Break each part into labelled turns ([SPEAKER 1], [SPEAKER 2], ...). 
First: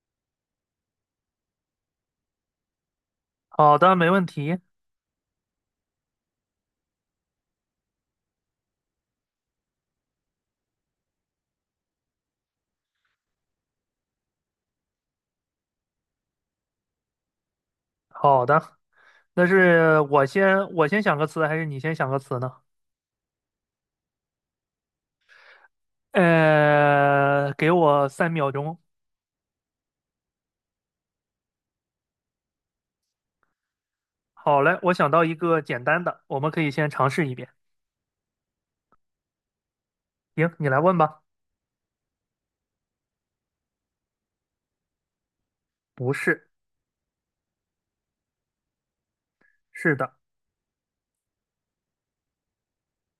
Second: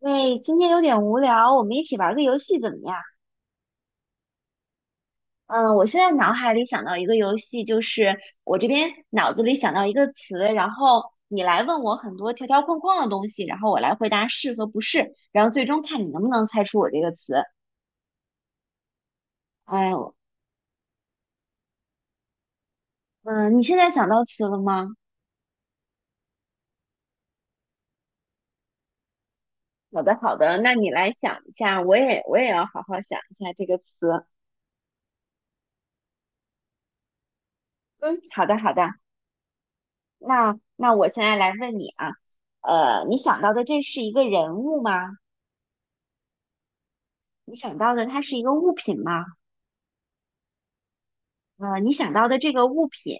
[SPEAKER 1] 喂，今天有点无聊，我们一起玩个游戏怎么样？
[SPEAKER 2] 好的，没问题。
[SPEAKER 1] 嗯，我现在脑海里想到一个游戏，就是我这边脑子里想到一个词，然后你来问我很多条条框框的东西，然后我来回答是和不是，然后最终看你能不能猜出我这个词。
[SPEAKER 2] 好的，那
[SPEAKER 1] 哎
[SPEAKER 2] 是
[SPEAKER 1] 呦，
[SPEAKER 2] 我先想个词，还是你先想个词呢？
[SPEAKER 1] 嗯，你现在想到词了吗？
[SPEAKER 2] 给我3秒钟。
[SPEAKER 1] 好的，好的，那你来想一下，我也要好好想一下这个词。
[SPEAKER 2] 好嘞，我想到一个简单的，我们可以先尝试一遍。
[SPEAKER 1] 嗯，好的，好的，
[SPEAKER 2] 行，
[SPEAKER 1] 那
[SPEAKER 2] 你来
[SPEAKER 1] 那
[SPEAKER 2] 问
[SPEAKER 1] 我现
[SPEAKER 2] 吧。
[SPEAKER 1] 在来问你啊，你想到的这是一个人物吗？
[SPEAKER 2] 不是。
[SPEAKER 1] 你想到的它是一个物品吗？
[SPEAKER 2] 是的。
[SPEAKER 1] 你想到的这个物品，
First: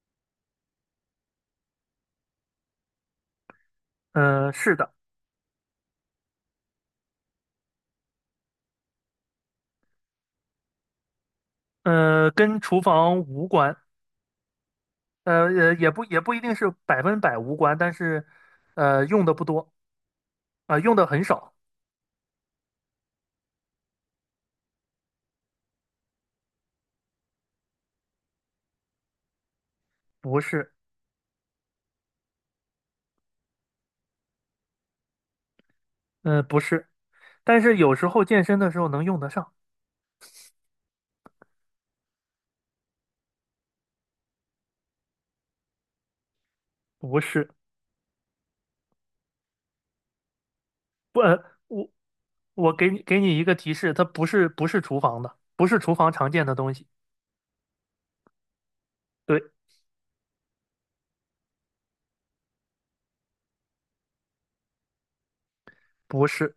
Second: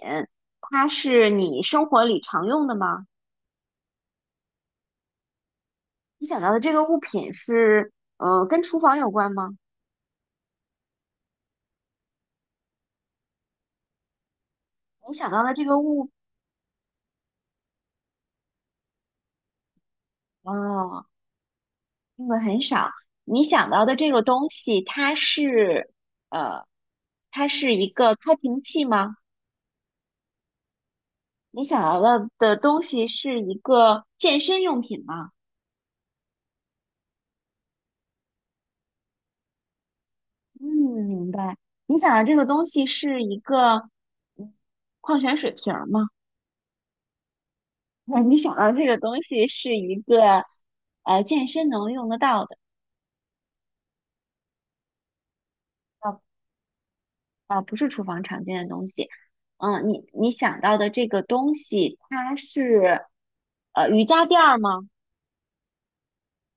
[SPEAKER 1] 它是你生活里常用的吗？
[SPEAKER 2] 是的。
[SPEAKER 1] 你想到的这个物品是，跟厨房有关吗？
[SPEAKER 2] 跟厨房无关。
[SPEAKER 1] 你想到的这个
[SPEAKER 2] 也不
[SPEAKER 1] 物，
[SPEAKER 2] 也不一定是百分百无关，但是用的不多，啊、用
[SPEAKER 1] 哦，
[SPEAKER 2] 的很少。
[SPEAKER 1] 用的很少。你想到的这个东西，它是，呃，它是一个开瓶器吗？
[SPEAKER 2] 不是。
[SPEAKER 1] 你想到的的东西是一个健身用品吗？
[SPEAKER 2] 不是，但是有时候健身的时候能用得上。
[SPEAKER 1] 嗯，明白。你想到这个东西是一个嗯矿泉水瓶儿吗？
[SPEAKER 2] 不是。
[SPEAKER 1] 那你想到这个东西是一个
[SPEAKER 2] 不，
[SPEAKER 1] 健身
[SPEAKER 2] 我
[SPEAKER 1] 能用得到的，
[SPEAKER 2] 我给你一个提示，它不是厨房的，不是厨
[SPEAKER 1] 啊
[SPEAKER 2] 房常见的东西。
[SPEAKER 1] 啊，不是厨房常见的东西。
[SPEAKER 2] 对，
[SPEAKER 1] 嗯，你想到的这个东西，它是瑜伽垫儿吗？
[SPEAKER 2] 不是。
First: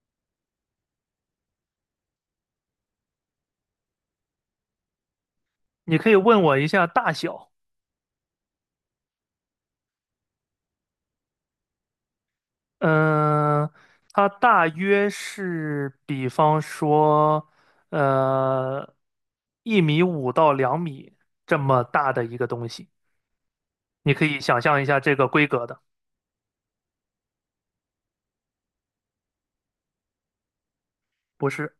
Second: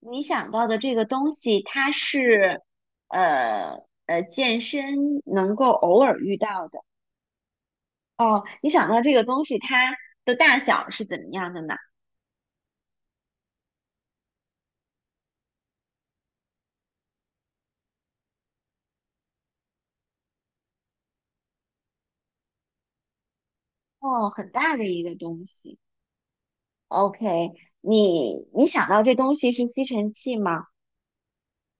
[SPEAKER 1] 你想到的这个东西，它是健身能够
[SPEAKER 2] 你
[SPEAKER 1] 偶
[SPEAKER 2] 可以
[SPEAKER 1] 尔遇
[SPEAKER 2] 问我一
[SPEAKER 1] 到的。
[SPEAKER 2] 下大小。
[SPEAKER 1] 哦，你想到这个东西，它的大小是怎么样的呢？
[SPEAKER 2] 嗯、它大约是，比方说，呃，1.5米到2米这么大的一个东西。你可
[SPEAKER 1] 哦，
[SPEAKER 2] 以
[SPEAKER 1] 很
[SPEAKER 2] 想
[SPEAKER 1] 大
[SPEAKER 2] 象一
[SPEAKER 1] 的
[SPEAKER 2] 下
[SPEAKER 1] 一个
[SPEAKER 2] 这个
[SPEAKER 1] 东
[SPEAKER 2] 规格
[SPEAKER 1] 西。
[SPEAKER 2] 的。
[SPEAKER 1] OK,你想到这东西是吸尘器吗？
[SPEAKER 2] 不是，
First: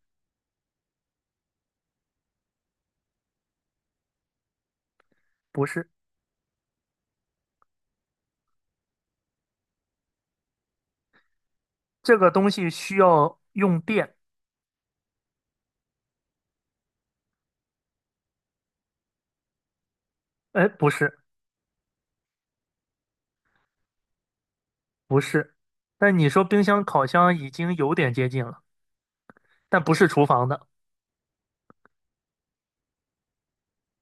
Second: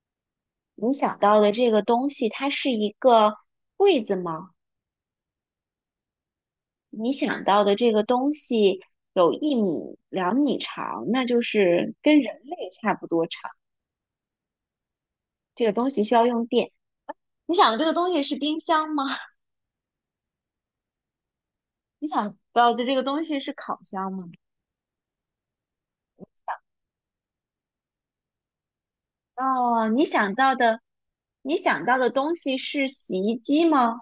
[SPEAKER 1] 你想到的这个东西，它是一个柜子吗？
[SPEAKER 2] 不是，
[SPEAKER 1] 你想到的这个东西有一米、两米长，那就是
[SPEAKER 2] 这
[SPEAKER 1] 跟
[SPEAKER 2] 个
[SPEAKER 1] 人
[SPEAKER 2] 东
[SPEAKER 1] 类
[SPEAKER 2] 西
[SPEAKER 1] 差
[SPEAKER 2] 需
[SPEAKER 1] 不多
[SPEAKER 2] 要
[SPEAKER 1] 长。
[SPEAKER 2] 用电。
[SPEAKER 1] 这个东西需要用电。你想的这个东西是冰箱吗？
[SPEAKER 2] 哎，不是，
[SPEAKER 1] 你想到的这个东西是烤箱吗？
[SPEAKER 2] 不是。但你说冰箱、烤箱已经有点接近了，但
[SPEAKER 1] 哦，
[SPEAKER 2] 不
[SPEAKER 1] 你
[SPEAKER 2] 是厨
[SPEAKER 1] 想
[SPEAKER 2] 房
[SPEAKER 1] 到
[SPEAKER 2] 的。
[SPEAKER 1] 的，你想到的东西是洗衣机吗？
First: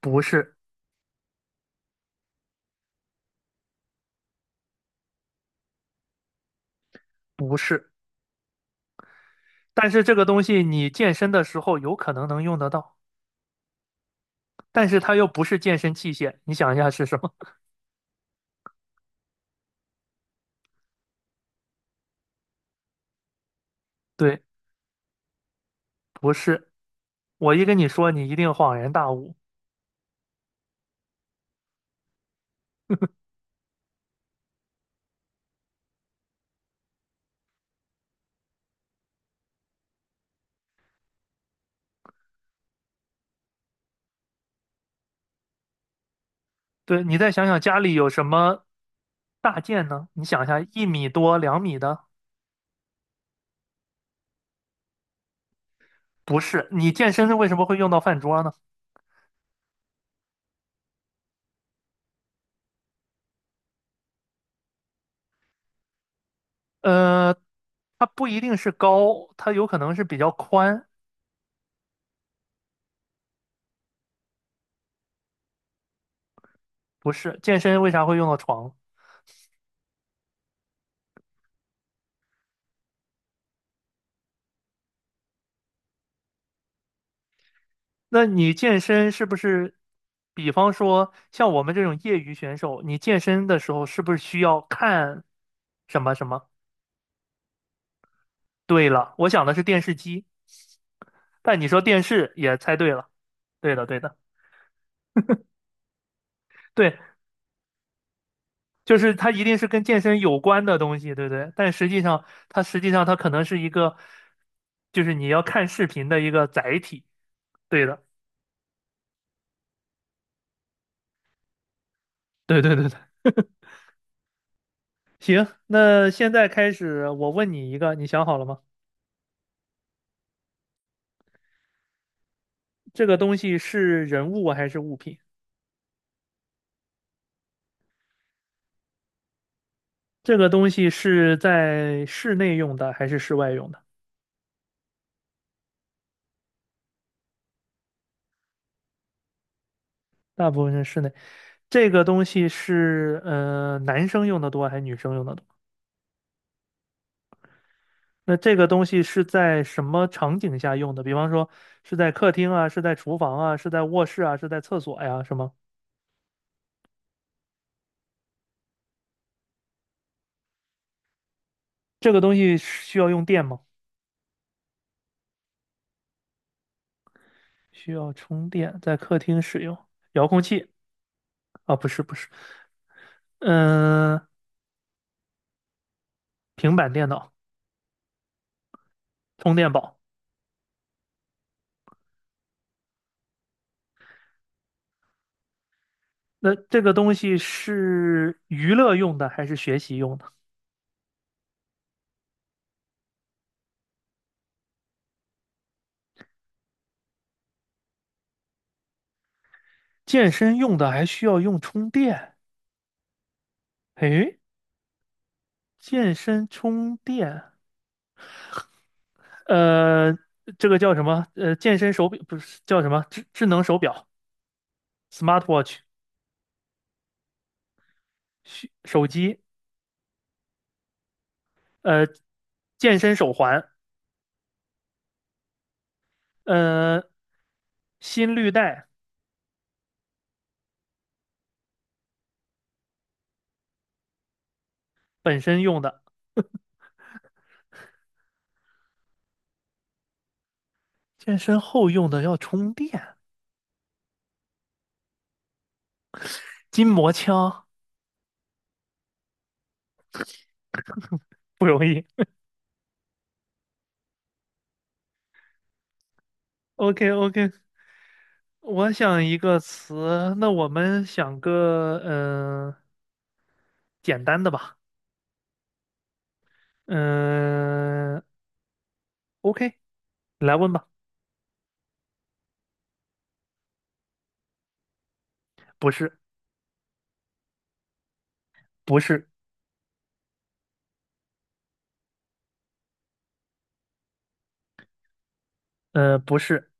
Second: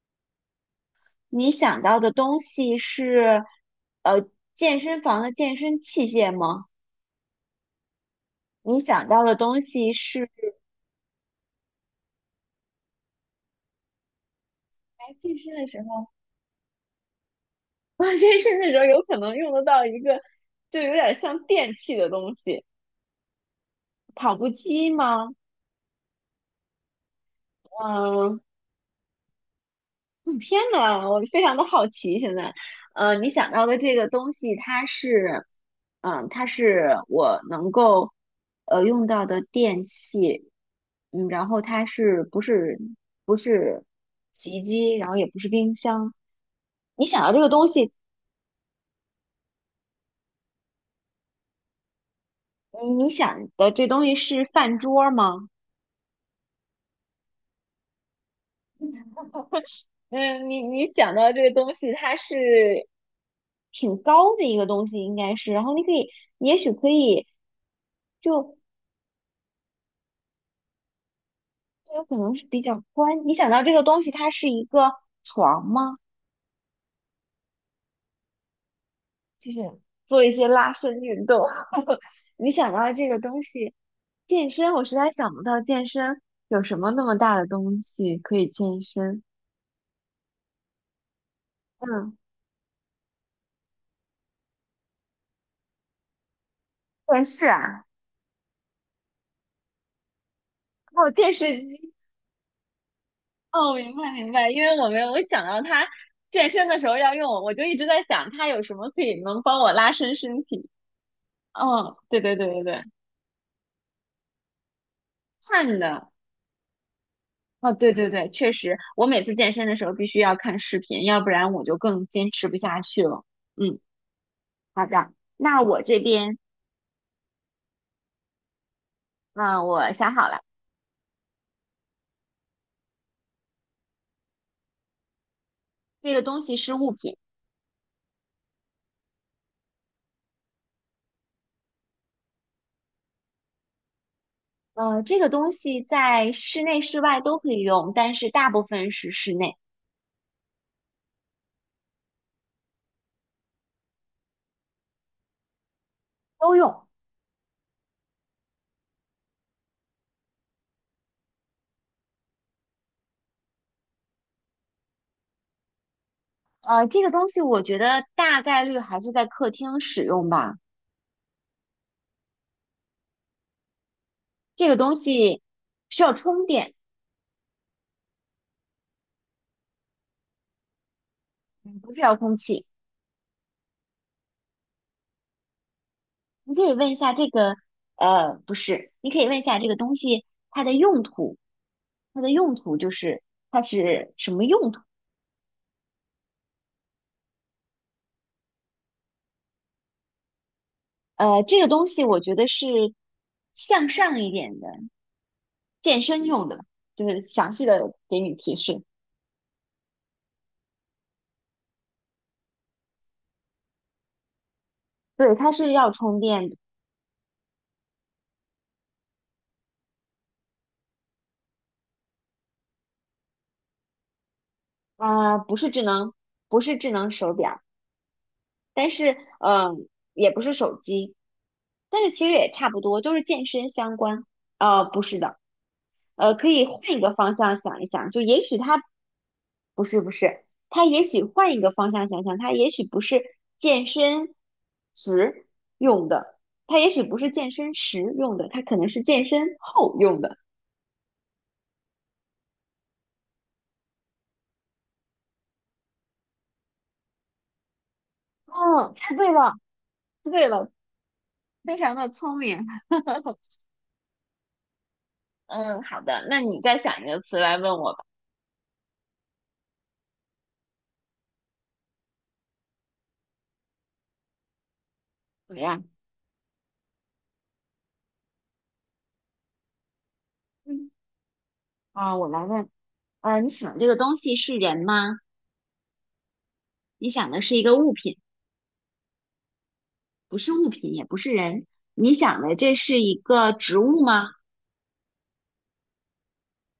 [SPEAKER 2] 不是，
[SPEAKER 1] 你想到的东西是，呃，健身房的健身器械吗？
[SPEAKER 2] 不是，
[SPEAKER 1] 你想到的东
[SPEAKER 2] 但
[SPEAKER 1] 西
[SPEAKER 2] 是这个
[SPEAKER 1] 是，
[SPEAKER 2] 东西你健身的时候有可能能用得到，但是
[SPEAKER 1] 哎，
[SPEAKER 2] 它又
[SPEAKER 1] 健
[SPEAKER 2] 不
[SPEAKER 1] 身
[SPEAKER 2] 是
[SPEAKER 1] 的
[SPEAKER 2] 健
[SPEAKER 1] 时
[SPEAKER 2] 身
[SPEAKER 1] 候。
[SPEAKER 2] 器械，你想一下是什么？
[SPEAKER 1] 我健身的时候有可能用得到一个，就有点像电器的东西，跑
[SPEAKER 2] 对，
[SPEAKER 1] 步机吗？
[SPEAKER 2] 不是。我一跟你说，你一
[SPEAKER 1] 嗯，
[SPEAKER 2] 定恍然大悟。
[SPEAKER 1] 嗯天呐，我非常的好奇现在。你想到的这个东西，它是，嗯，它是我能够用到的电器，嗯，然后它是不是不是洗衣机，然后也不是冰箱。
[SPEAKER 2] 对，
[SPEAKER 1] 你
[SPEAKER 2] 你
[SPEAKER 1] 想到
[SPEAKER 2] 再
[SPEAKER 1] 这
[SPEAKER 2] 想
[SPEAKER 1] 个
[SPEAKER 2] 想
[SPEAKER 1] 东
[SPEAKER 2] 家
[SPEAKER 1] 西，
[SPEAKER 2] 里有什么大件呢？你想一下，1米多、2米的，
[SPEAKER 1] 你想的这东西是饭桌吗？
[SPEAKER 2] 不是。你健身为什么会用到饭桌呢？
[SPEAKER 1] 嗯，你想到这个东西，它是挺高的一个东西，应该是。然后你可以，也许可以，
[SPEAKER 2] 呃，它不一
[SPEAKER 1] 就
[SPEAKER 2] 定是高，它有可能是比较宽，
[SPEAKER 1] 就有可能是比较宽。你想到这个东西，它是一个床吗？
[SPEAKER 2] 不是。健身为啥会用到床？
[SPEAKER 1] 就是做一些拉伸运动。你想到这个东西，健身，我实在想不到健身有什么那么大的东西
[SPEAKER 2] 那
[SPEAKER 1] 可以
[SPEAKER 2] 你健
[SPEAKER 1] 健
[SPEAKER 2] 身
[SPEAKER 1] 身。
[SPEAKER 2] 是不是，比方说像我们这种
[SPEAKER 1] 嗯，
[SPEAKER 2] 业余选手，你健身的时候是不是需要看什么什么？
[SPEAKER 1] 电视啊，
[SPEAKER 2] 对了，我想的是电视机，
[SPEAKER 1] 还有电视
[SPEAKER 2] 但你说
[SPEAKER 1] 机。
[SPEAKER 2] 电视也猜对了。
[SPEAKER 1] 哦，
[SPEAKER 2] 对的，
[SPEAKER 1] 明
[SPEAKER 2] 对
[SPEAKER 1] 白
[SPEAKER 2] 的，
[SPEAKER 1] 明白，因为我没有，我想到他健身的时候
[SPEAKER 2] 对，
[SPEAKER 1] 要用，我就一直在想他有什么
[SPEAKER 2] 就
[SPEAKER 1] 可
[SPEAKER 2] 是
[SPEAKER 1] 以
[SPEAKER 2] 它
[SPEAKER 1] 能
[SPEAKER 2] 一定
[SPEAKER 1] 帮
[SPEAKER 2] 是
[SPEAKER 1] 我
[SPEAKER 2] 跟
[SPEAKER 1] 拉
[SPEAKER 2] 健
[SPEAKER 1] 伸
[SPEAKER 2] 身有
[SPEAKER 1] 身
[SPEAKER 2] 关
[SPEAKER 1] 体。
[SPEAKER 2] 的东西，对不对？但实
[SPEAKER 1] 哦，
[SPEAKER 2] 际
[SPEAKER 1] 对
[SPEAKER 2] 上，
[SPEAKER 1] 对对
[SPEAKER 2] 它
[SPEAKER 1] 对对，
[SPEAKER 2] 实际上它可能是一个，就是你要看
[SPEAKER 1] 看
[SPEAKER 2] 视频
[SPEAKER 1] 的，
[SPEAKER 2] 的一个载体。
[SPEAKER 1] 哦，
[SPEAKER 2] 对
[SPEAKER 1] 对
[SPEAKER 2] 的，
[SPEAKER 1] 对对，确实，我每次健身的时候必须要看视频，要不然我就更坚持不
[SPEAKER 2] 对对
[SPEAKER 1] 下
[SPEAKER 2] 对对。
[SPEAKER 1] 去了。嗯，好的，
[SPEAKER 2] 行，
[SPEAKER 1] 那我这
[SPEAKER 2] 那现
[SPEAKER 1] 边，
[SPEAKER 2] 在开始，我问你一个，你想好了吗？
[SPEAKER 1] 嗯、我想好了，
[SPEAKER 2] 这个东西是人物还是物品？
[SPEAKER 1] 这个东西是物品，
[SPEAKER 2] 这个东西是在室内用的还是室外用的？
[SPEAKER 1] 这个东西在室内室外都可以用，但是大部分是室内
[SPEAKER 2] 大部分是室内。这个东西是男生用的多还是女生用的多？
[SPEAKER 1] 都用。
[SPEAKER 2] 那这个东西是在什么场景下用的？比方说是在客厅啊，是在厨房啊，是在卧室啊，是在厕所呀，是吗？
[SPEAKER 1] 这个东西我觉得大概率还是在客厅使用吧。
[SPEAKER 2] 这个东西是需要用电吗？
[SPEAKER 1] 这个东西需要充电，
[SPEAKER 2] 需要充电，在客厅使用。遥控器。啊，
[SPEAKER 1] 嗯
[SPEAKER 2] 不
[SPEAKER 1] 不是
[SPEAKER 2] 是不
[SPEAKER 1] 遥
[SPEAKER 2] 是，
[SPEAKER 1] 控器。
[SPEAKER 2] 嗯、
[SPEAKER 1] 你可以
[SPEAKER 2] 平
[SPEAKER 1] 问
[SPEAKER 2] 板
[SPEAKER 1] 一
[SPEAKER 2] 电
[SPEAKER 1] 下这
[SPEAKER 2] 脑。
[SPEAKER 1] 个，不是，你可以问一
[SPEAKER 2] 充
[SPEAKER 1] 下这
[SPEAKER 2] 电
[SPEAKER 1] 个东
[SPEAKER 2] 宝。
[SPEAKER 1] 西它的用途，它的用途就是它是什么用途？
[SPEAKER 2] 那这个东西是娱乐用的还是学习用的？
[SPEAKER 1] 这个东西我觉得是向上一点的，健身用的，就是详细的给你提示。
[SPEAKER 2] 健身用的还需要用充电？诶，
[SPEAKER 1] 对，它是要
[SPEAKER 2] 健
[SPEAKER 1] 充
[SPEAKER 2] 身
[SPEAKER 1] 电的，
[SPEAKER 2] 充电，呃，这个叫什么？健身手表不是叫什么智能手表
[SPEAKER 1] 啊、不是
[SPEAKER 2] （smartwatch）
[SPEAKER 1] 智能，不是智能手表。
[SPEAKER 2] 需
[SPEAKER 1] 但
[SPEAKER 2] 手
[SPEAKER 1] 是
[SPEAKER 2] 机，
[SPEAKER 1] 嗯，也不是手机，但
[SPEAKER 2] 呃，
[SPEAKER 1] 是其实也差不
[SPEAKER 2] 健
[SPEAKER 1] 多，都
[SPEAKER 2] 身
[SPEAKER 1] 是
[SPEAKER 2] 手
[SPEAKER 1] 健身
[SPEAKER 2] 环，
[SPEAKER 1] 相关。不是的，可以换一
[SPEAKER 2] 呃，
[SPEAKER 1] 个方向想一想，就
[SPEAKER 2] 心
[SPEAKER 1] 也
[SPEAKER 2] 率
[SPEAKER 1] 许它
[SPEAKER 2] 带
[SPEAKER 1] 不是不是，它也许换一个方向想想，健身
[SPEAKER 2] 本
[SPEAKER 1] 时
[SPEAKER 2] 身用的，
[SPEAKER 1] 用的，它也许不是健身时用的，它可能是健身后用的。
[SPEAKER 2] 健身后用的要充电，筋膜枪。
[SPEAKER 1] 嗯，猜对了。猜对了，
[SPEAKER 2] 不
[SPEAKER 1] 非
[SPEAKER 2] 容
[SPEAKER 1] 常
[SPEAKER 2] 易。
[SPEAKER 1] 的聪明。嗯，好的，那你再
[SPEAKER 2] o
[SPEAKER 1] 想一
[SPEAKER 2] k
[SPEAKER 1] 个
[SPEAKER 2] o k
[SPEAKER 1] 词来问我吧，
[SPEAKER 2] 我想一个词，那我们想个简单的吧。
[SPEAKER 1] 怎么样？
[SPEAKER 2] 嗯，OK，来问吧。
[SPEAKER 1] 嗯，啊，我来问。你想这个东西是人吗？
[SPEAKER 2] 不是，
[SPEAKER 1] 你想的是一个物品，
[SPEAKER 2] 不是，
[SPEAKER 1] 不是物品，也不是人。你想的这是一个植物吗？
[SPEAKER 2] 不是。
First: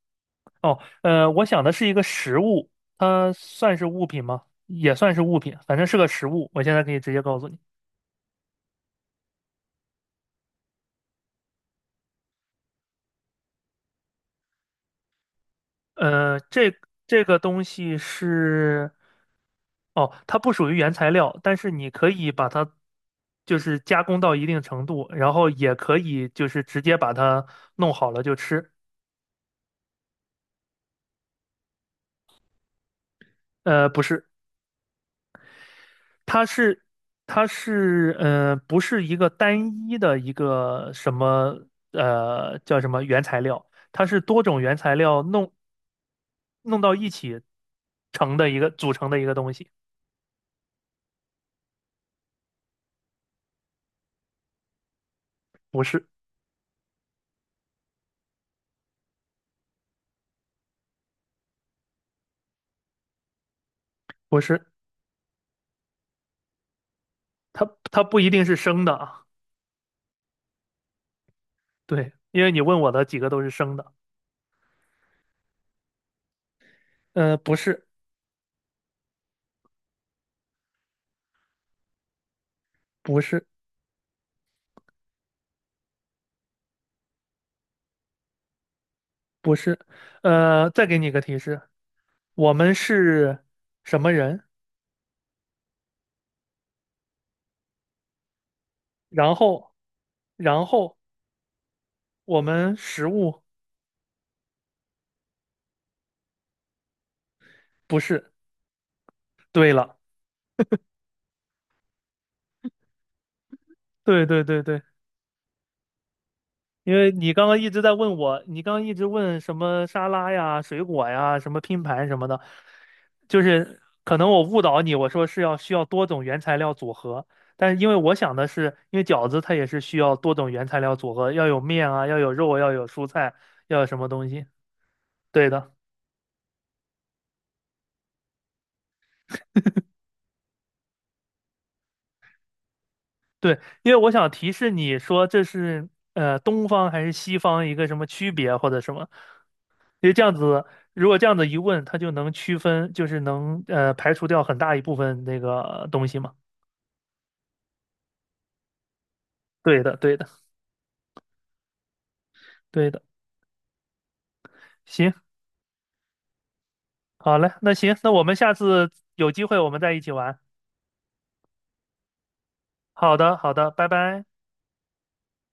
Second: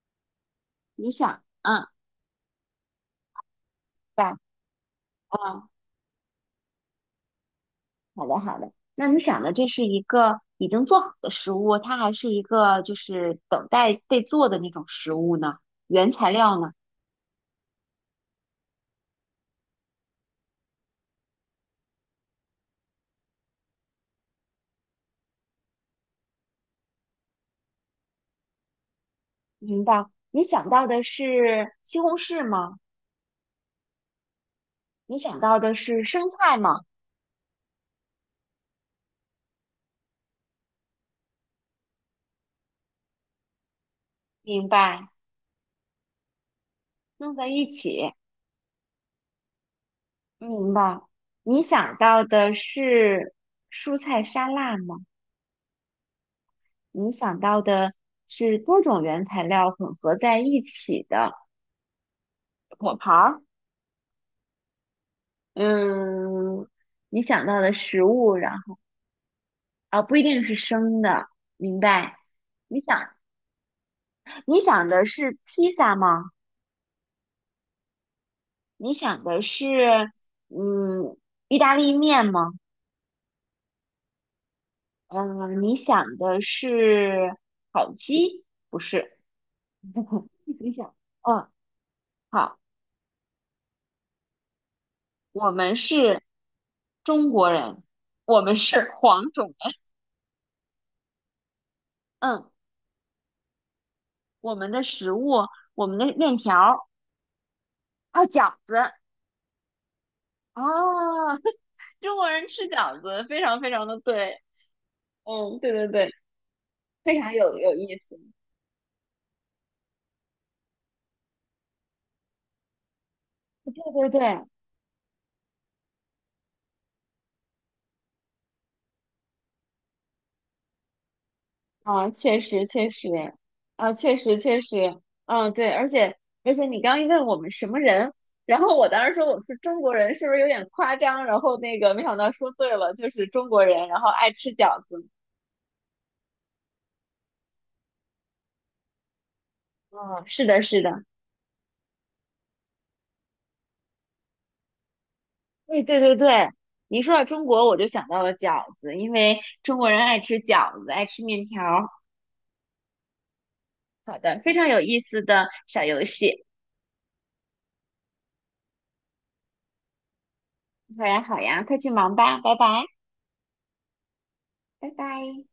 [SPEAKER 2] 哦，
[SPEAKER 1] 你想，
[SPEAKER 2] 我想的
[SPEAKER 1] 嗯，
[SPEAKER 2] 是一个食物，它算是物品
[SPEAKER 1] 对，
[SPEAKER 2] 吗？也算是物品，
[SPEAKER 1] 嗯，
[SPEAKER 2] 反正是个食物。我现在可以直接告诉你，
[SPEAKER 1] 好的，好的。那你想的这是一个已经做好的食物，它还是一个就是等待被做的那种食物呢？原材
[SPEAKER 2] 呃，
[SPEAKER 1] 料呢？
[SPEAKER 2] 这这个东西是，哦，它不属于原材料，但是你可以把它就是加工到一定程度，然后也可以就是直接把它弄好了就吃。
[SPEAKER 1] 明白。你想到的是西红柿吗？
[SPEAKER 2] 不是。
[SPEAKER 1] 你想到的是生
[SPEAKER 2] 它
[SPEAKER 1] 菜吗？
[SPEAKER 2] 是它是不是一个单一的一个什么叫什么原材料，它是多种
[SPEAKER 1] 明
[SPEAKER 2] 原材
[SPEAKER 1] 白。
[SPEAKER 2] 料弄到一
[SPEAKER 1] 弄
[SPEAKER 2] 起
[SPEAKER 1] 在一起，
[SPEAKER 2] 成的一个组成的一个东西，
[SPEAKER 1] 明白。你想到的是蔬菜沙拉吗？
[SPEAKER 2] 不是
[SPEAKER 1] 你想到的是多种原材料混合在一起的果盘儿？
[SPEAKER 2] 不是，
[SPEAKER 1] 嗯，你想到
[SPEAKER 2] 它
[SPEAKER 1] 的
[SPEAKER 2] 它
[SPEAKER 1] 食
[SPEAKER 2] 不一
[SPEAKER 1] 物，
[SPEAKER 2] 定是
[SPEAKER 1] 然后
[SPEAKER 2] 生的啊，
[SPEAKER 1] 啊，不一定是生的，明
[SPEAKER 2] 对，
[SPEAKER 1] 白？
[SPEAKER 2] 因为你
[SPEAKER 1] 你
[SPEAKER 2] 问我的
[SPEAKER 1] 想，
[SPEAKER 2] 几个都是生的，
[SPEAKER 1] 你想的是披萨吗？
[SPEAKER 2] 不是
[SPEAKER 1] 你想的是嗯，意大利面吗？
[SPEAKER 2] 不是
[SPEAKER 1] 嗯，你想的是烤鸡？不是，
[SPEAKER 2] 不是，
[SPEAKER 1] 你
[SPEAKER 2] 再
[SPEAKER 1] 想，
[SPEAKER 2] 给你一个提
[SPEAKER 1] 嗯。
[SPEAKER 2] 示，我
[SPEAKER 1] 好。
[SPEAKER 2] 们是什么人，
[SPEAKER 1] 我们是中国人，我们是黄
[SPEAKER 2] 然
[SPEAKER 1] 种
[SPEAKER 2] 后
[SPEAKER 1] 人。
[SPEAKER 2] 然后我
[SPEAKER 1] 嗯，
[SPEAKER 2] 们食物
[SPEAKER 1] 我们的食物，我们的面条儿，
[SPEAKER 2] 不
[SPEAKER 1] 啊，
[SPEAKER 2] 是。
[SPEAKER 1] 饺子，
[SPEAKER 2] 对了，
[SPEAKER 1] 哦，中国人吃饺子，非常非常的
[SPEAKER 2] 对
[SPEAKER 1] 对。
[SPEAKER 2] 对对对，
[SPEAKER 1] 嗯，对对对，
[SPEAKER 2] 因为
[SPEAKER 1] 非常
[SPEAKER 2] 你刚
[SPEAKER 1] 有
[SPEAKER 2] 刚一
[SPEAKER 1] 有
[SPEAKER 2] 直在
[SPEAKER 1] 意
[SPEAKER 2] 问
[SPEAKER 1] 思。
[SPEAKER 2] 我，你刚刚一直问什么沙拉呀、水果呀、什么拼盘什么的，就是
[SPEAKER 1] 对
[SPEAKER 2] 可
[SPEAKER 1] 对
[SPEAKER 2] 能我
[SPEAKER 1] 对，
[SPEAKER 2] 误导你，我说是要需要多种原材料组合，但是因为我想的是，因为饺子它也是需要多种原材料组合，要有面啊，
[SPEAKER 1] 啊，
[SPEAKER 2] 要有
[SPEAKER 1] 确
[SPEAKER 2] 肉啊，
[SPEAKER 1] 实
[SPEAKER 2] 要有
[SPEAKER 1] 确
[SPEAKER 2] 蔬
[SPEAKER 1] 实，
[SPEAKER 2] 菜，要有
[SPEAKER 1] 啊，
[SPEAKER 2] 什么
[SPEAKER 1] 确
[SPEAKER 2] 东
[SPEAKER 1] 实
[SPEAKER 2] 西。
[SPEAKER 1] 确实，
[SPEAKER 2] 对
[SPEAKER 1] 嗯，对，
[SPEAKER 2] 的。
[SPEAKER 1] 而且你刚一问我们什么人，然后我当时说我是中国人，是不是有点夸张？然后那个没想到说对了，就是中
[SPEAKER 2] 对，
[SPEAKER 1] 国人，
[SPEAKER 2] 因为
[SPEAKER 1] 然后
[SPEAKER 2] 我想
[SPEAKER 1] 爱吃
[SPEAKER 2] 提示
[SPEAKER 1] 饺
[SPEAKER 2] 你
[SPEAKER 1] 子。
[SPEAKER 2] 说这是东方还是西方一个什么区别或者什么，因为
[SPEAKER 1] 哦，
[SPEAKER 2] 这样
[SPEAKER 1] 是的，
[SPEAKER 2] 子，
[SPEAKER 1] 是的，
[SPEAKER 2] 如果这样子一问，它就能区分，就是能排除掉很大一部分那
[SPEAKER 1] 哎，
[SPEAKER 2] 个
[SPEAKER 1] 对
[SPEAKER 2] 东
[SPEAKER 1] 对
[SPEAKER 2] 西嘛。
[SPEAKER 1] 对，你一说到中国，我就想到了饺子，因为中
[SPEAKER 2] 对
[SPEAKER 1] 国
[SPEAKER 2] 的，
[SPEAKER 1] 人
[SPEAKER 2] 对
[SPEAKER 1] 爱
[SPEAKER 2] 的，
[SPEAKER 1] 吃饺子，爱吃面条儿
[SPEAKER 2] 对的。
[SPEAKER 1] 好的，非常有意
[SPEAKER 2] 行，
[SPEAKER 1] 思的小游戏，
[SPEAKER 2] 好嘞，那行，那我们下次有机会我们再一起玩。
[SPEAKER 1] 好呀，好呀，快去忙吧，拜拜，
[SPEAKER 2] 好的，好的，拜拜。
[SPEAKER 1] 拜拜。